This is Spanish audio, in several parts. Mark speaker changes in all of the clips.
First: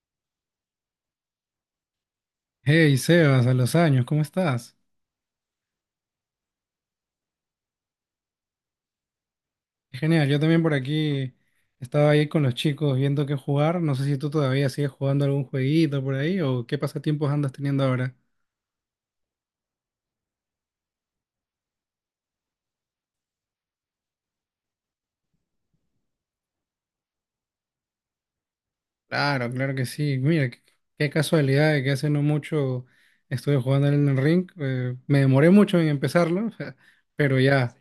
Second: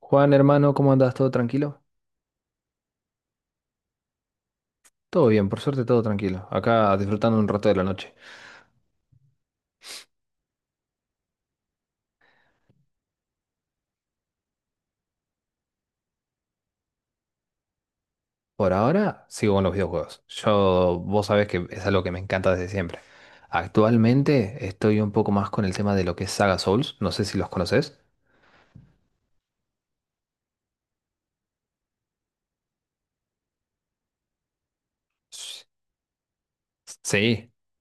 Speaker 1: Juan, hermano, ¿cómo andas? ¿Todo tranquilo?
Speaker 2: Hey Sebas, a los años, ¿cómo estás?
Speaker 1: Todo bien, por suerte todo tranquilo. Acá disfrutando un rato de la noche.
Speaker 2: Genial, yo también por aquí estaba ahí con los chicos viendo qué jugar. No sé si tú todavía sigues jugando algún jueguito por ahí o qué pasatiempos andas teniendo ahora.
Speaker 1: Por ahora sigo con los videojuegos. Yo, vos sabés que es algo que me encanta desde siempre. Actualmente estoy un poco más con el tema de lo que es Saga Souls. No sé si los conoces.
Speaker 2: Claro, claro que sí. Mira, qué casualidad de que hace no mucho estuve jugando en el ring. Me demoré mucho en empezarlo. Pero
Speaker 1: Sí.
Speaker 2: ya.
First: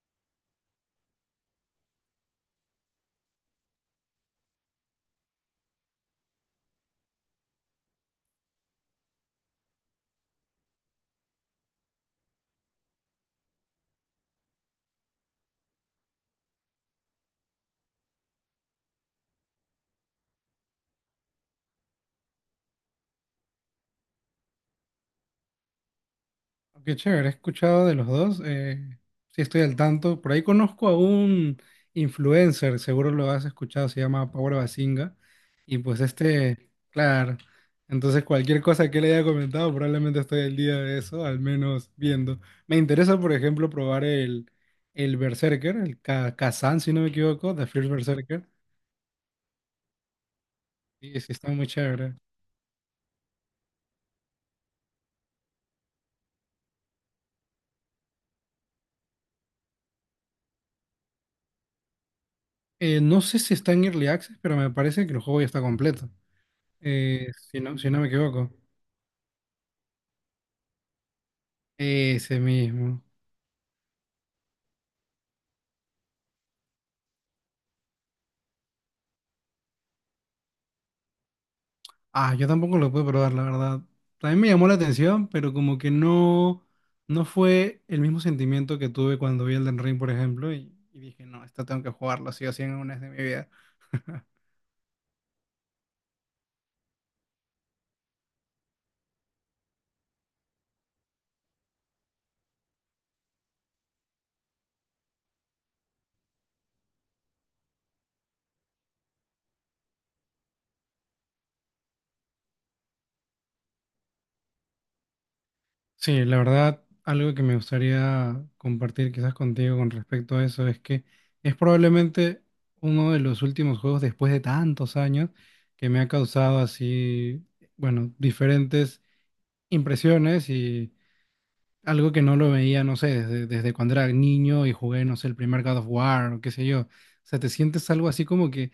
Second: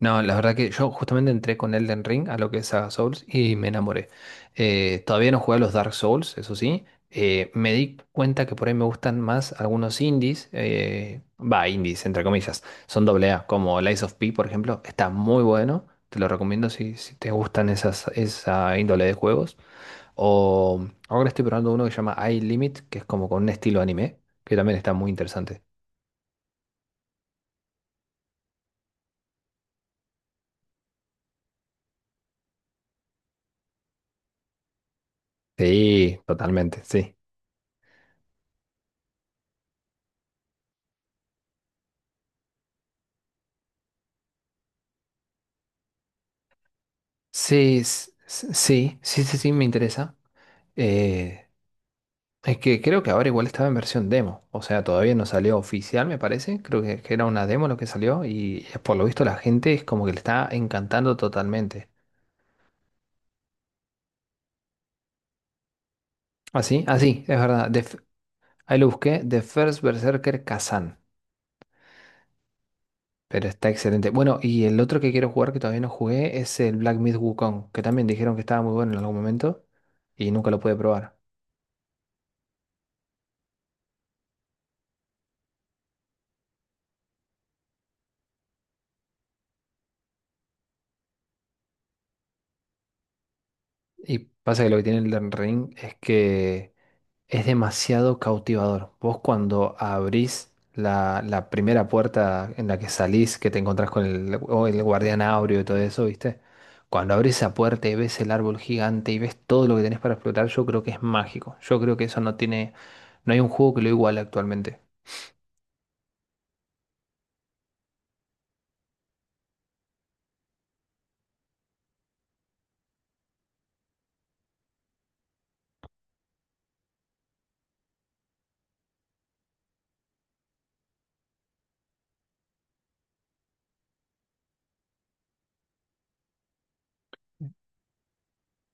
Speaker 1: No, la verdad que yo justamente entré con Elden Ring a lo que es Saga Souls y me enamoré. Todavía no jugué a los Dark Souls, eso sí. Me di cuenta que por ahí me gustan más algunos indies. Va, indies, entre comillas. Son doble A, como Lies of P, por ejemplo. Está muy bueno. Te lo recomiendo si te gustan esa índole de juegos. O ahora estoy probando uno que se llama iLimit, que es como con un estilo anime, que también está muy interesante.
Speaker 2: Qué chévere, he escuchado de los dos. Sí, estoy al tanto. Por ahí conozco a un influencer, seguro lo has escuchado, se llama Power Basinga. Y pues
Speaker 1: Sí, totalmente, sí.
Speaker 2: claro. Entonces, cualquier cosa que le haya comentado, probablemente estoy al día de eso, al menos viendo. Me interesa, por ejemplo, probar el Berserker, el Kazan, si no me equivoco, The
Speaker 1: Sí,
Speaker 2: First
Speaker 1: s-
Speaker 2: Berserker.
Speaker 1: s- sí, sí, sí, sí, me interesa.
Speaker 2: Sí, sí,
Speaker 1: Eh,
Speaker 2: está muy chévere.
Speaker 1: es que creo que ahora igual estaba en versión demo, o sea, todavía no salió oficial, me parece. Creo que era una demo lo que salió y por lo visto la gente es como que le está encantando totalmente.
Speaker 2: No sé si está en Early Access, pero me parece que el juego ya está completo.
Speaker 1: Así, así, es
Speaker 2: Si
Speaker 1: verdad.
Speaker 2: no, si no me equivoco.
Speaker 1: Ahí lo busqué, The First Berserker Kazan,
Speaker 2: Ese mismo.
Speaker 1: pero está excelente. Bueno, y el otro que quiero jugar que todavía no jugué es el Black Myth Wukong, que también dijeron que estaba muy bueno en algún momento y nunca lo pude probar.
Speaker 2: Ah, yo tampoco lo pude probar, la verdad. También me llamó la atención, pero como que no, no fue el mismo sentimiento que tuve cuando vi Elden Ring, por ejemplo, y dije, no, esta tengo que jugarlo, sí o sí, en una vez de mi vida.
Speaker 1: Y pasa que lo que tiene el Elden Ring es que es demasiado cautivador. Vos cuando abrís la primera puerta en la que salís, que te encontrás con el guardián áureo y todo eso, ¿viste? Cuando abrís esa puerta y ves el árbol gigante y ves todo lo que tenés para explotar, yo creo que es mágico. Yo creo que eso no hay un juego que lo iguale actualmente.
Speaker 2: Sí, la verdad, algo que me gustaría compartir quizás contigo con respecto a eso es que es probablemente uno de los últimos juegos después de tantos años que me ha causado así, bueno, diferentes impresiones y algo que no lo veía, no sé, desde cuando era niño y jugué, no sé, el primer God of War o qué sé yo. O sea, te sientes algo así como que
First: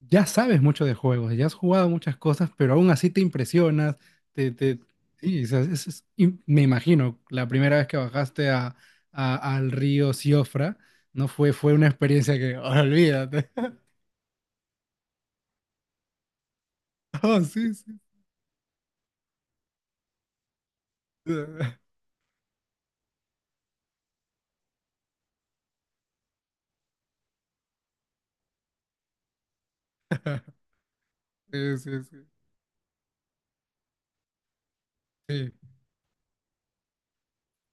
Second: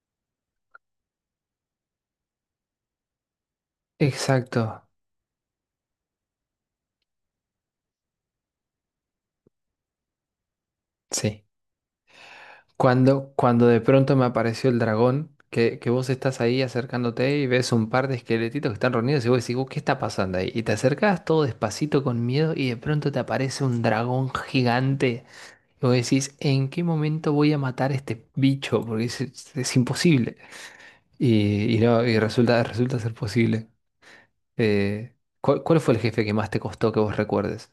Speaker 2: ya sabes mucho de juegos, ya has jugado muchas cosas, pero aún así te impresionas. Te,
Speaker 1: Exacto.
Speaker 2: te, sí, o sea, y me imagino, la primera vez que bajaste al río Siofra, no
Speaker 1: Sí.
Speaker 2: fue, fue una experiencia que, "Oh,
Speaker 1: Cuando,
Speaker 2: olvídate".
Speaker 1: cuando de pronto me apareció el dragón, que vos estás ahí acercándote
Speaker 2: Oh,
Speaker 1: y ves
Speaker 2: sí,
Speaker 1: un
Speaker 2: sí.
Speaker 1: par de esqueletitos que están reunidos y vos decís, "Oh, ¿qué está pasando ahí?". Y te acercás todo despacito con miedo y de pronto te aparece un dragón gigante. Y vos decís, ¿en qué momento voy a matar a este bicho? Porque es imposible.
Speaker 2: Sí,
Speaker 1: Y
Speaker 2: sí,
Speaker 1: no,
Speaker 2: sí.
Speaker 1: y resulta, resulta ser posible. Eh,
Speaker 2: Sí.
Speaker 1: ¿Cuál fue el jefe que más te costó que vos recuerdes?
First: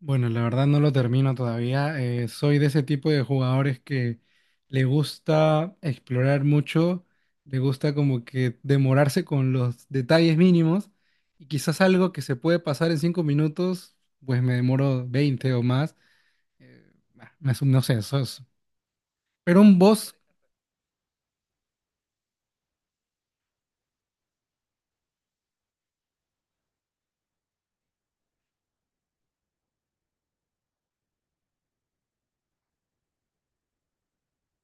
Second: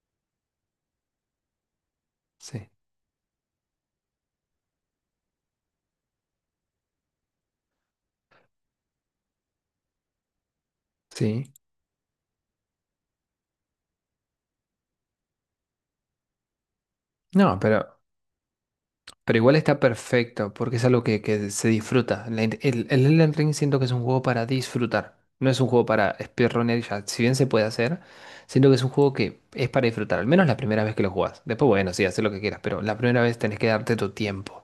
Speaker 2: Bueno, la verdad no lo termino todavía. Soy de
Speaker 1: Sí.
Speaker 2: ese tipo de jugadores que le gusta explorar mucho, le gusta como que demorarse con los detalles mínimos y
Speaker 1: Sí.
Speaker 2: quizás algo que se puede pasar en 5 minutos, pues me demoro 20 o más.
Speaker 1: No,
Speaker 2: No sé,
Speaker 1: pero... Pero igual
Speaker 2: pero un
Speaker 1: está
Speaker 2: boss.
Speaker 1: perfecto, porque es algo que se disfruta. El Elden Ring siento que es un juego para disfrutar. No es un juego para speedrunner, ya, si bien se puede hacer, siento que es un juego que es para disfrutar, al menos la primera vez que lo jugás. Después, bueno, sí, haces lo que quieras, pero la primera vez tenés que darte tu tiempo.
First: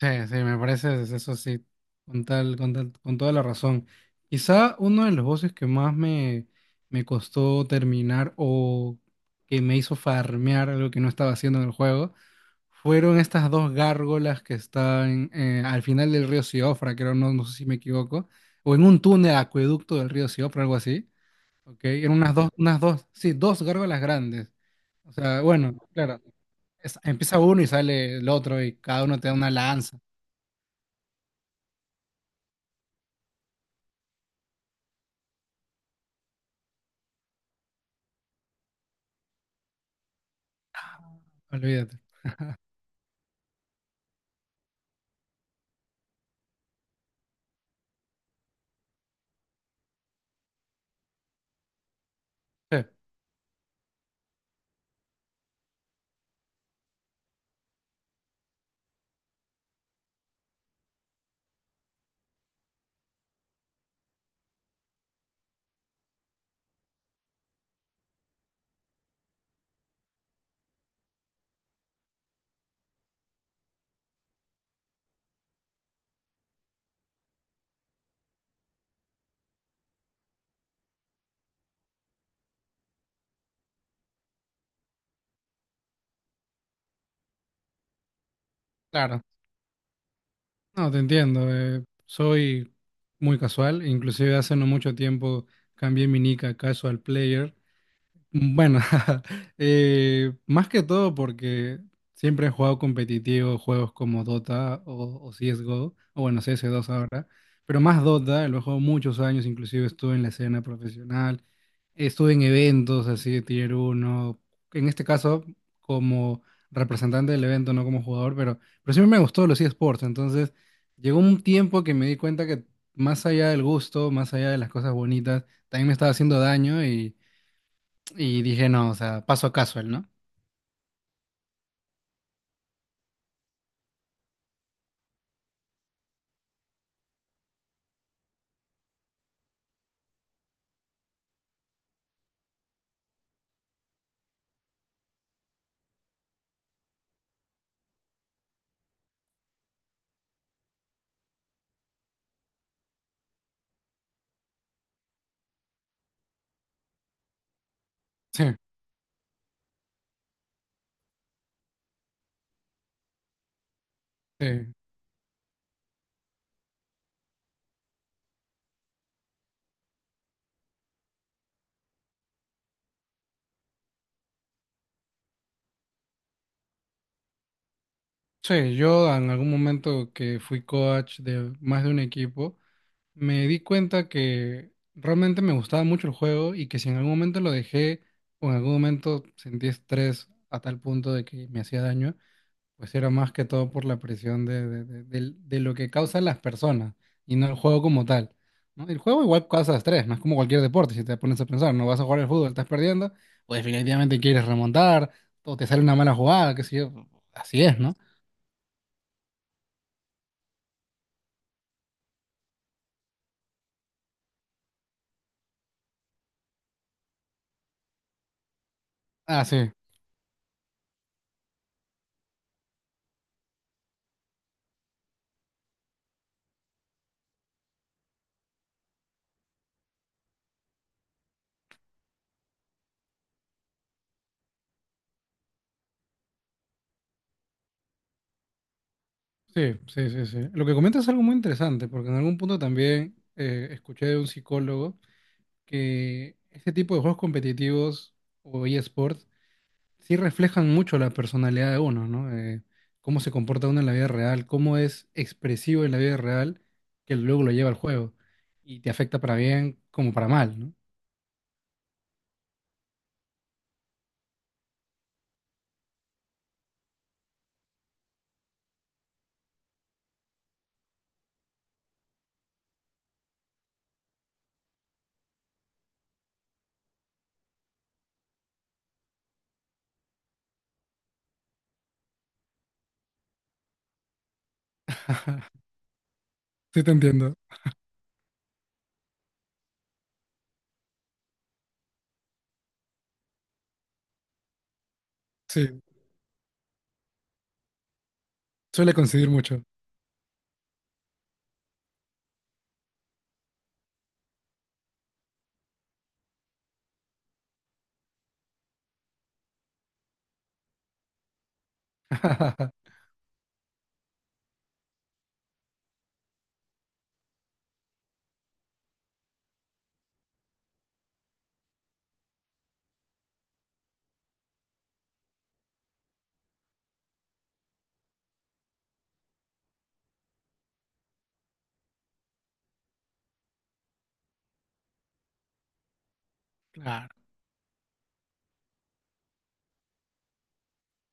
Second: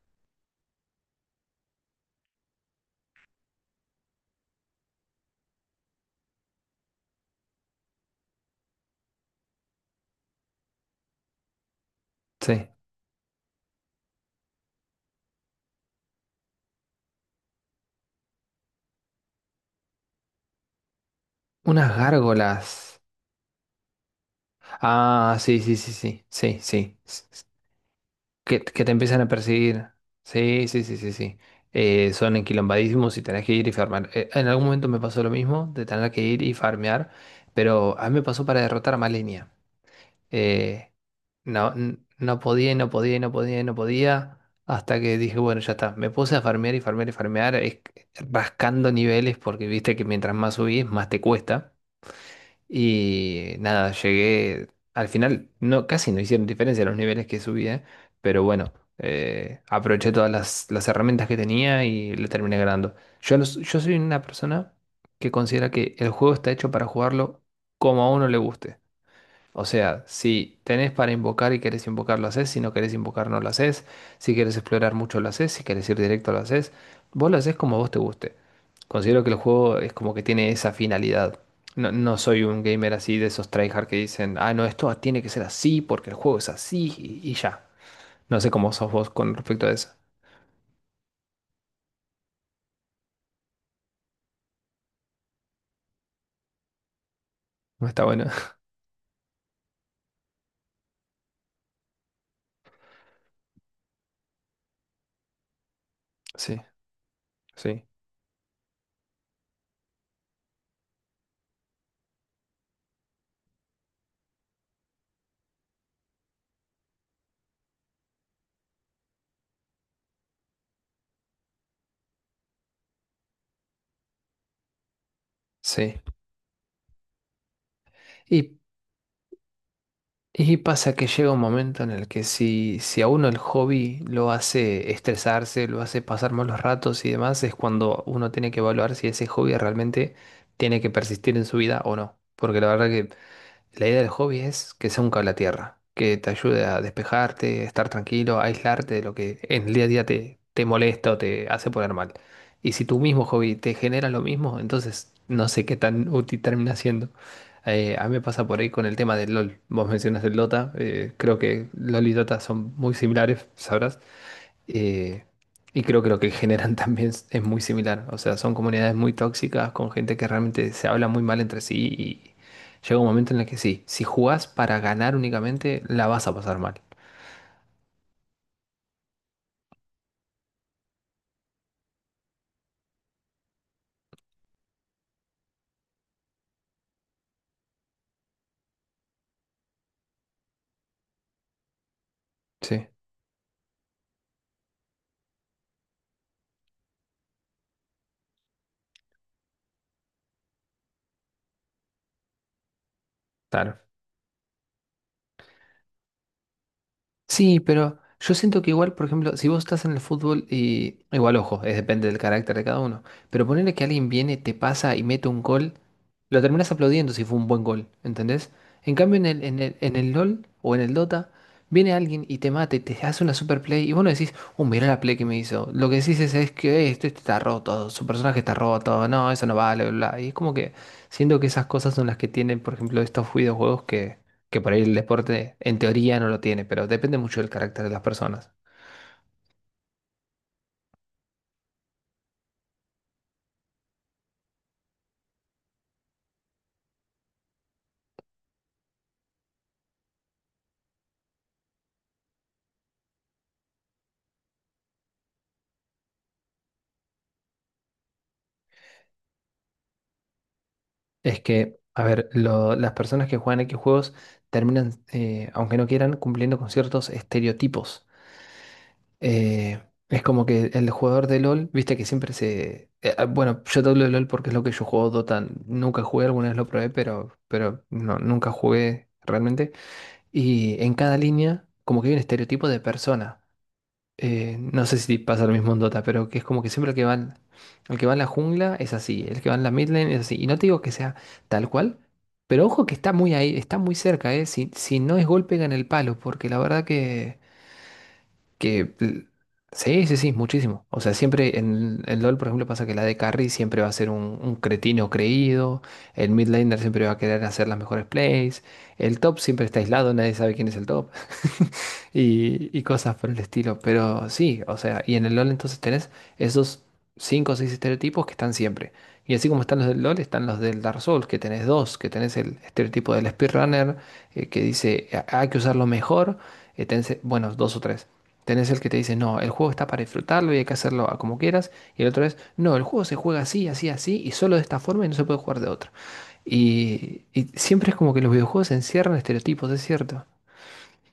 Speaker 2: Sí, sí, me parece eso sí, con toda la razón. Quizá uno de los voces que más me costó terminar o que me hizo farmear algo que no estaba haciendo en el juego
Speaker 1: Sí.
Speaker 2: fueron estas dos gárgolas que están al final del río Siofra, creo, no, no sé si me equivoco, o en un túnel acueducto del río Siofra, algo así. ¿Ok?
Speaker 1: Unas
Speaker 2: Eran unas
Speaker 1: gárgolas.
Speaker 2: dos, sí, dos gárgolas grandes. O
Speaker 1: Ah,
Speaker 2: sea,
Speaker 1: sí,
Speaker 2: bueno,
Speaker 1: sí, sí,
Speaker 2: claro,
Speaker 1: sí, sí, sí.
Speaker 2: empieza uno y sale el otro y
Speaker 1: Que te
Speaker 2: cada uno
Speaker 1: empiezan a
Speaker 2: te da una
Speaker 1: perseguir.
Speaker 2: lanza,
Speaker 1: Sí, sí, sí, sí, sí. Son enquilombadísimos y tenés que ir y farmear. En algún momento me pasó lo mismo, de tener que ir y farmear, pero a mí me pasó para derrotar a Malenia. Eh, no,
Speaker 2: olvídate.
Speaker 1: no podía, y no podía, y no podía, y no podía, hasta que dije, bueno, ya está. Me puse a farmear y farmear y farmear, rascando niveles, porque viste que mientras más subís, más te cuesta. Y nada, llegué. Al final, no, casi no hicieron diferencia los niveles que subía, pero bueno, aproveché todas las herramientas que tenía y le terminé ganando. Yo soy una persona que considera que el juego está hecho para jugarlo como a uno le guste. O sea, si tenés para invocar y querés invocar, lo haces. Si no querés invocar, no lo haces. Si querés explorar mucho, lo haces. Si querés ir directo, lo haces. Vos lo haces como a vos te guste. Considero que el juego es como que tiene esa finalidad. No soy un gamer así de esos tryhard que dicen, ah, no, esto tiene que ser así porque el juego es así y ya. No sé cómo sos vos
Speaker 2: Claro,
Speaker 1: con respecto a eso.
Speaker 2: no, te entiendo. Soy muy casual, inclusive hace no mucho tiempo cambié mi nick a casual player.
Speaker 1: No está bueno.
Speaker 2: Bueno. Más que todo porque siempre he jugado competitivo, juegos como Dota o CSGO, o bueno,
Speaker 1: Sí,
Speaker 2: CS2 ahora, pero
Speaker 1: sí,
Speaker 2: más Dota, lo he jugado muchos años, inclusive estuve en la escena profesional, estuve en eventos así de Tier uno, en este caso como representante del evento, no como jugador, pero siempre me gustó los eSports, entonces llegó un tiempo que me di cuenta que más allá del gusto, más allá de las cosas bonitas, también me
Speaker 1: sí.
Speaker 2: estaba haciendo daño y
Speaker 1: Y
Speaker 2: dije, no, o sea, paso a casual, ¿no?
Speaker 1: Y pasa que llega un momento en el que si a uno el hobby lo hace estresarse, lo hace pasar malos ratos y demás, es cuando uno tiene que evaluar si ese hobby realmente tiene que persistir en su vida o no. Porque la verdad que la idea del hobby es que sea un cable a tierra, que te ayude a despejarte, estar tranquilo, a aislarte de lo que en el día a día te molesta o te hace poner mal. Y si tu mismo hobby te genera lo mismo, entonces no sé qué tan útil termina siendo. A mí me
Speaker 2: Sí,
Speaker 1: pasa por ahí con el tema del LOL. Vos mencionas el Dota, creo que LOL y Dota son muy similares, sabrás.
Speaker 2: sí.
Speaker 1: Eh, y creo que lo que generan también es muy similar. O sea, son comunidades muy tóxicas con gente que realmente se habla muy mal entre sí y llega un momento en el que sí, si jugás para ganar únicamente, la vas a pasar mal.
Speaker 2: Sí, yo en algún momento que fui coach de más de un equipo, me di cuenta que realmente me gustaba mucho el juego y que si en algún momento lo dejé o en algún momento sentí estrés a tal punto de que me hacía daño,
Speaker 1: Sí,
Speaker 2: pues era más que todo por la presión de lo que causan las personas y no el juego como tal, ¿no? El juego igual causa estrés, no es como cualquier deporte, si te pones a pensar, no vas a jugar al fútbol, estás perdiendo, pues
Speaker 1: claro.
Speaker 2: definitivamente quieres remontar, o te sale una mala jugada, qué sé yo,
Speaker 1: Sí,
Speaker 2: así es, ¿no?
Speaker 1: pero yo siento que igual, por ejemplo, si vos estás en el fútbol y igual, ojo, es depende del carácter de cada uno, pero ponerle que alguien viene, te pasa y mete un gol, lo terminás aplaudiendo si fue un buen gol, ¿entendés? En cambio, en el,
Speaker 2: Ah,
Speaker 1: en
Speaker 2: sí,
Speaker 1: el, en el LOL o en el Dota, viene alguien y te mate, te hace una super play y vos no decís, oh, mirá la play que me hizo. Lo que decís es que este está roto, su personaje está roto, no, eso no vale, bla, bla. Y es como que siento que esas cosas son las que tienen, por ejemplo, estos videojuegos que por ahí el deporte en teoría no lo tiene, pero depende mucho del carácter de las personas.
Speaker 2: sí, sí, sí, sí. Lo que comentas es algo muy interesante, porque en algún punto también escuché de un psicólogo que este tipo de juegos competitivos o eSports sí reflejan mucho la personalidad de uno, ¿no? Cómo se comporta uno en la vida real, cómo es expresivo en la vida real, que luego lo lleva al juego. Y te afecta para bien como para mal, ¿no?
Speaker 1: Es que, a ver, las personas que juegan X juegos terminan, aunque no quieran, cumpliendo con ciertos estereotipos. Eh, es como que el jugador de LOL, viste que siempre bueno, yo te hablo de LOL porque es lo que yo juego Dota. Nunca jugué, alguna vez lo probé, pero no, nunca jugué realmente. Y en cada línea, como que hay un estereotipo de persona. No sé si pasa lo mismo en Dota, pero que es como que
Speaker 2: Sí, te
Speaker 1: siempre
Speaker 2: entiendo.
Speaker 1: el que va en la jungla es así, el que va en la mid lane es así. Y no te digo que sea tal cual, pero ojo que está muy ahí, está muy cerca, ¿eh? Si, si no es golpe, en
Speaker 2: Sí,
Speaker 1: el palo, porque la verdad que que
Speaker 2: suele
Speaker 1: l-
Speaker 2: coincidir mucho.
Speaker 1: sí, sí, sí, muchísimo. O sea, siempre en el LoL, por ejemplo, pasa que la de carry siempre va a ser un cretino creído. El mid laner siempre va a querer hacer las mejores plays. El top siempre está aislado, nadie sabe quién es el top. Y, y cosas por el estilo. Pero sí, o sea, y en el LoL entonces tenés esos cinco o seis estereotipos que están siempre. Y así como están los del LoL, están los del Dark Souls, que tenés dos, que tenés el estereotipo del speedrunner, que dice "Ah, hay que usarlo mejor, bueno, dos o tres. Tenés el que te dice, no, el juego está para disfrutarlo y hay que hacerlo a como quieras. Y el otro es, no, el juego se juega así, así, así, y solo de esta forma y no se puede jugar de otra.
Speaker 2: Claro.
Speaker 1: Y siempre es como que los videojuegos encierran estereotipos, es cierto.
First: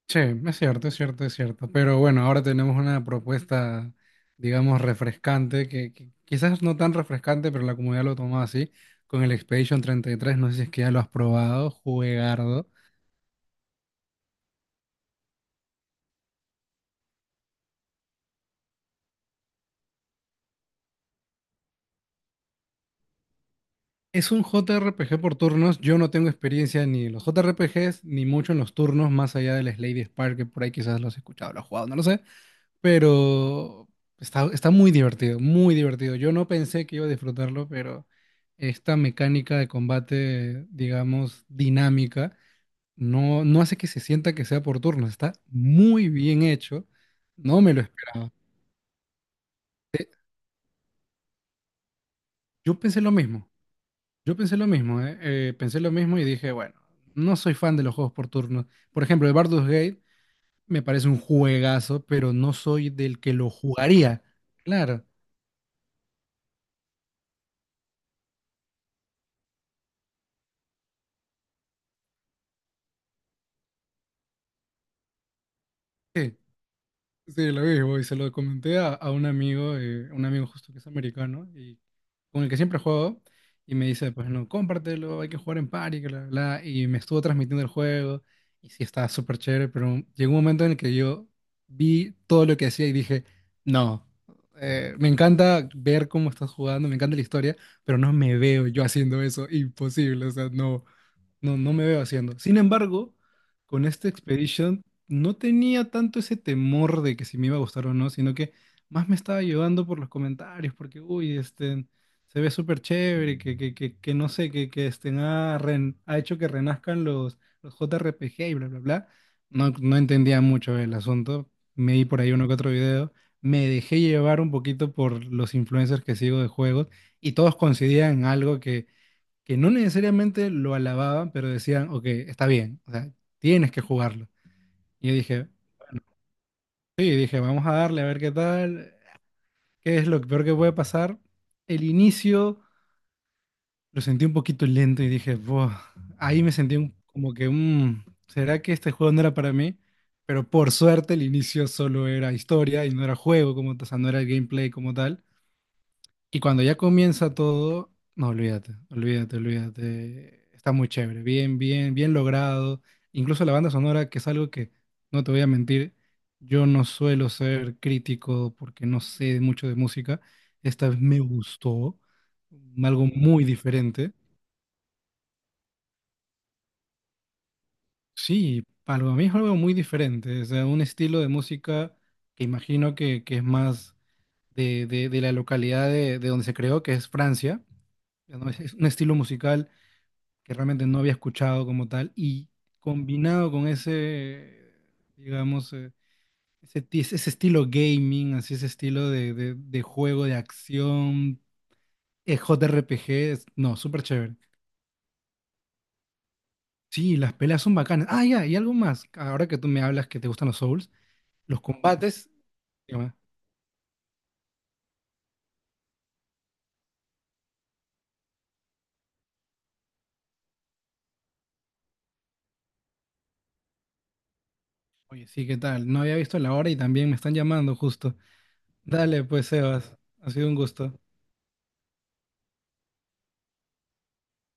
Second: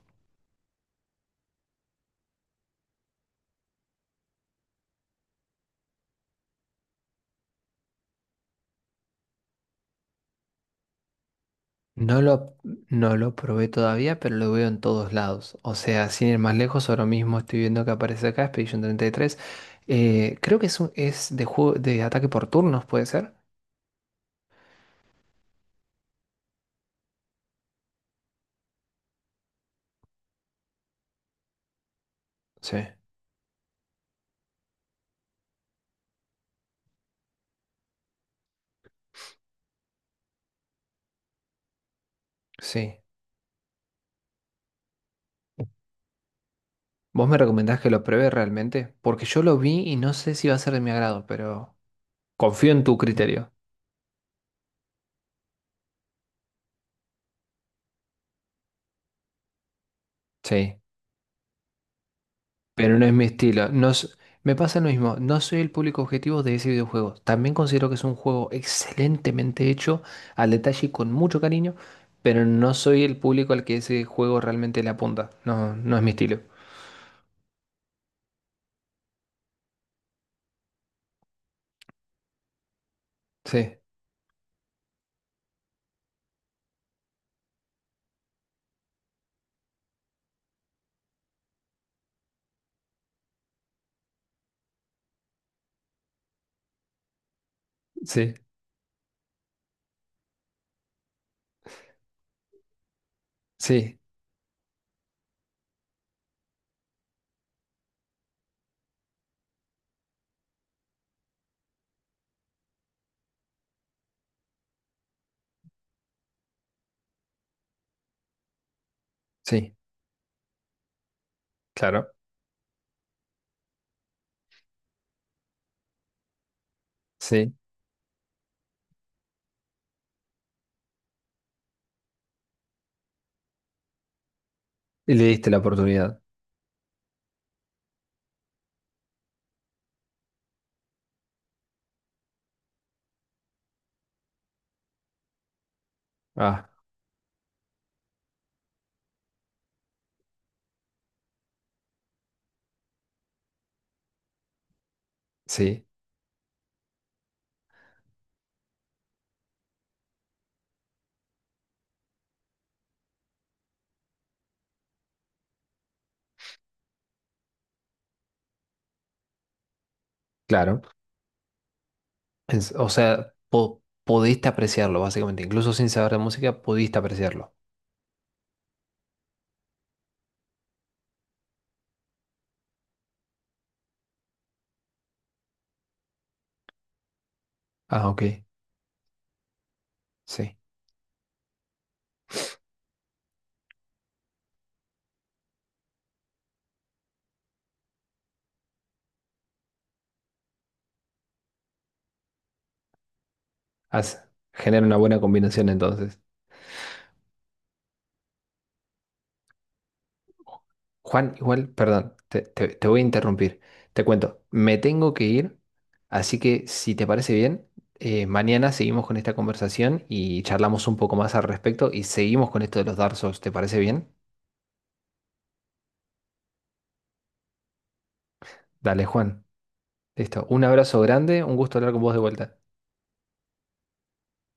Speaker 2: Che, es cierto, es cierto, es cierto. Pero bueno, ahora tenemos una propuesta, digamos, refrescante, que quizás no tan refrescante, pero la comunidad lo tomó así, con el Expedition 33. No sé si es que ya lo has probado,
Speaker 1: No lo,
Speaker 2: juegardo.
Speaker 1: no lo probé todavía, pero lo veo en todos lados. O sea, sin ir más lejos, ahora mismo estoy viendo que aparece acá Expedition 33. Creo que es de juego de ataque por turnos, ¿puede ser?
Speaker 2: Es un JRPG por turnos. Yo no tengo experiencia ni en los JRPGs, ni mucho en los turnos, más allá del Slade Spire, que por ahí quizás los he escuchado, los he jugado, no lo sé.
Speaker 1: Sí,
Speaker 2: Pero está muy divertido, muy divertido. Yo no pensé que iba a disfrutarlo, pero esta mecánica de combate, digamos, dinámica,
Speaker 1: sí.
Speaker 2: no, no hace que se sienta que sea por turnos. Está muy bien hecho.
Speaker 1: ¿Vos me
Speaker 2: No me
Speaker 1: recomendás
Speaker 2: lo
Speaker 1: que lo pruebe
Speaker 2: esperaba.
Speaker 1: realmente? Porque yo lo vi y no sé si va a ser de mi agrado, pero... Confío
Speaker 2: Yo
Speaker 1: en tu
Speaker 2: pensé lo mismo.
Speaker 1: criterio,
Speaker 2: Yo pensé lo mismo, ¿eh? Pensé lo mismo y dije, bueno, no soy fan de los juegos por turnos. Por ejemplo, el Baldur's Gate
Speaker 1: sí,
Speaker 2: me parece un juegazo, pero no soy
Speaker 1: pero no es
Speaker 2: del
Speaker 1: mi
Speaker 2: que lo
Speaker 1: estilo. No, s-
Speaker 2: jugaría.
Speaker 1: Me pasa lo
Speaker 2: Claro.
Speaker 1: mismo, no soy el público objetivo de ese videojuego. También considero que es un juego excelentemente hecho, al detalle y con mucho cariño, pero no soy el público al que ese juego realmente le apunta. No, no es mi
Speaker 2: Sí.
Speaker 1: estilo.
Speaker 2: Sí, lo mismo, y se lo comenté a un amigo justo que es americano, y con el que siempre juego, y
Speaker 1: Sí,
Speaker 2: me dice, pues no, cómpratelo, hay que jugar en party, que bla, bla, bla, y me estuvo transmitiendo el juego, y sí, estaba súper chévere, pero llegó un momento en el que yo vi todo lo que hacía y dije, no, me encanta ver cómo estás jugando, me encanta la historia, pero no
Speaker 1: sí,
Speaker 2: me veo yo haciendo eso, imposible, o sea, no. No, no me veo haciendo. Sin embargo, con
Speaker 1: sí,
Speaker 2: este Expedition no tenía tanto ese temor de que si me iba a gustar o no, sino que más me estaba llevando por los comentarios, porque, uy, este, se ve súper chévere, que no sé, que este, ha hecho que renazcan los JRPG y bla, bla, bla. No,
Speaker 1: sí,
Speaker 2: no entendía mucho el asunto. Me di
Speaker 1: claro,
Speaker 2: por ahí uno que otro video. Me dejé llevar un poquito por los influencers que sigo de juegos y
Speaker 1: sí.
Speaker 2: todos coincidían en algo que no necesariamente lo alababan, pero decían, ok, está bien, o sea, tienes que jugarlo. Y
Speaker 1: Y
Speaker 2: yo
Speaker 1: le
Speaker 2: dije,
Speaker 1: diste la oportunidad.
Speaker 2: sí, dije, vamos a darle a ver qué tal, qué es lo peor que puede pasar. El inicio lo sentí un poquito lento y dije, "Buah". Ahí me
Speaker 1: Ah,
Speaker 2: sentí como que, "Mm, ¿será que este juego no era para mí?" Pero por suerte el inicio solo era historia y no era juego, como, o sea, no era el gameplay como tal.
Speaker 1: sí,
Speaker 2: Y cuando ya comienza todo, no, olvídate, olvídate, olvídate. Está muy chévere, bien, bien, bien logrado. Incluso la banda sonora, que es algo que, no te voy a mentir, yo no suelo ser crítico porque no sé mucho de música.
Speaker 1: claro.
Speaker 2: Esta vez me gustó,
Speaker 1: O
Speaker 2: algo
Speaker 1: sea,
Speaker 2: muy diferente.
Speaker 1: podiste apreciarlo, básicamente. Incluso sin saber de música, pudiste apreciarlo.
Speaker 2: Sí, para mí es algo muy diferente, o sea, un estilo de música que imagino que es más de la localidad de donde se creó, que es Francia.
Speaker 1: Ah, ok,
Speaker 2: ¿No? Es un estilo musical que
Speaker 1: sí.
Speaker 2: realmente no había escuchado como tal, y combinado con ese, digamos, ese estilo gaming, así ese estilo de juego de acción, JRPG, no, súper
Speaker 1: Hace-
Speaker 2: chévere.
Speaker 1: Genera una buena combinación entonces.
Speaker 2: Sí, las peleas son bacanas. Ah, ya, y algo más, ahora que tú me hablas que te gustan los Souls,
Speaker 1: Juan,
Speaker 2: los
Speaker 1: igual, perdón,
Speaker 2: combates,
Speaker 1: te voy a
Speaker 2: ya,
Speaker 1: interrumpir. Te cuento, me tengo que ir, así que si te parece bien, mañana seguimos con esta conversación y charlamos un poco más al respecto y seguimos con esto de los Dark Souls. ¿Te parece bien?
Speaker 2: oye, sí, ¿qué tal? No había visto la hora y también me están llamando justo.
Speaker 1: Dale,
Speaker 2: Dale,
Speaker 1: Juan.
Speaker 2: pues, Sebas, ha
Speaker 1: Listo.
Speaker 2: sido un
Speaker 1: Un
Speaker 2: gusto.
Speaker 1: abrazo grande, un gusto hablar con vos de vuelta.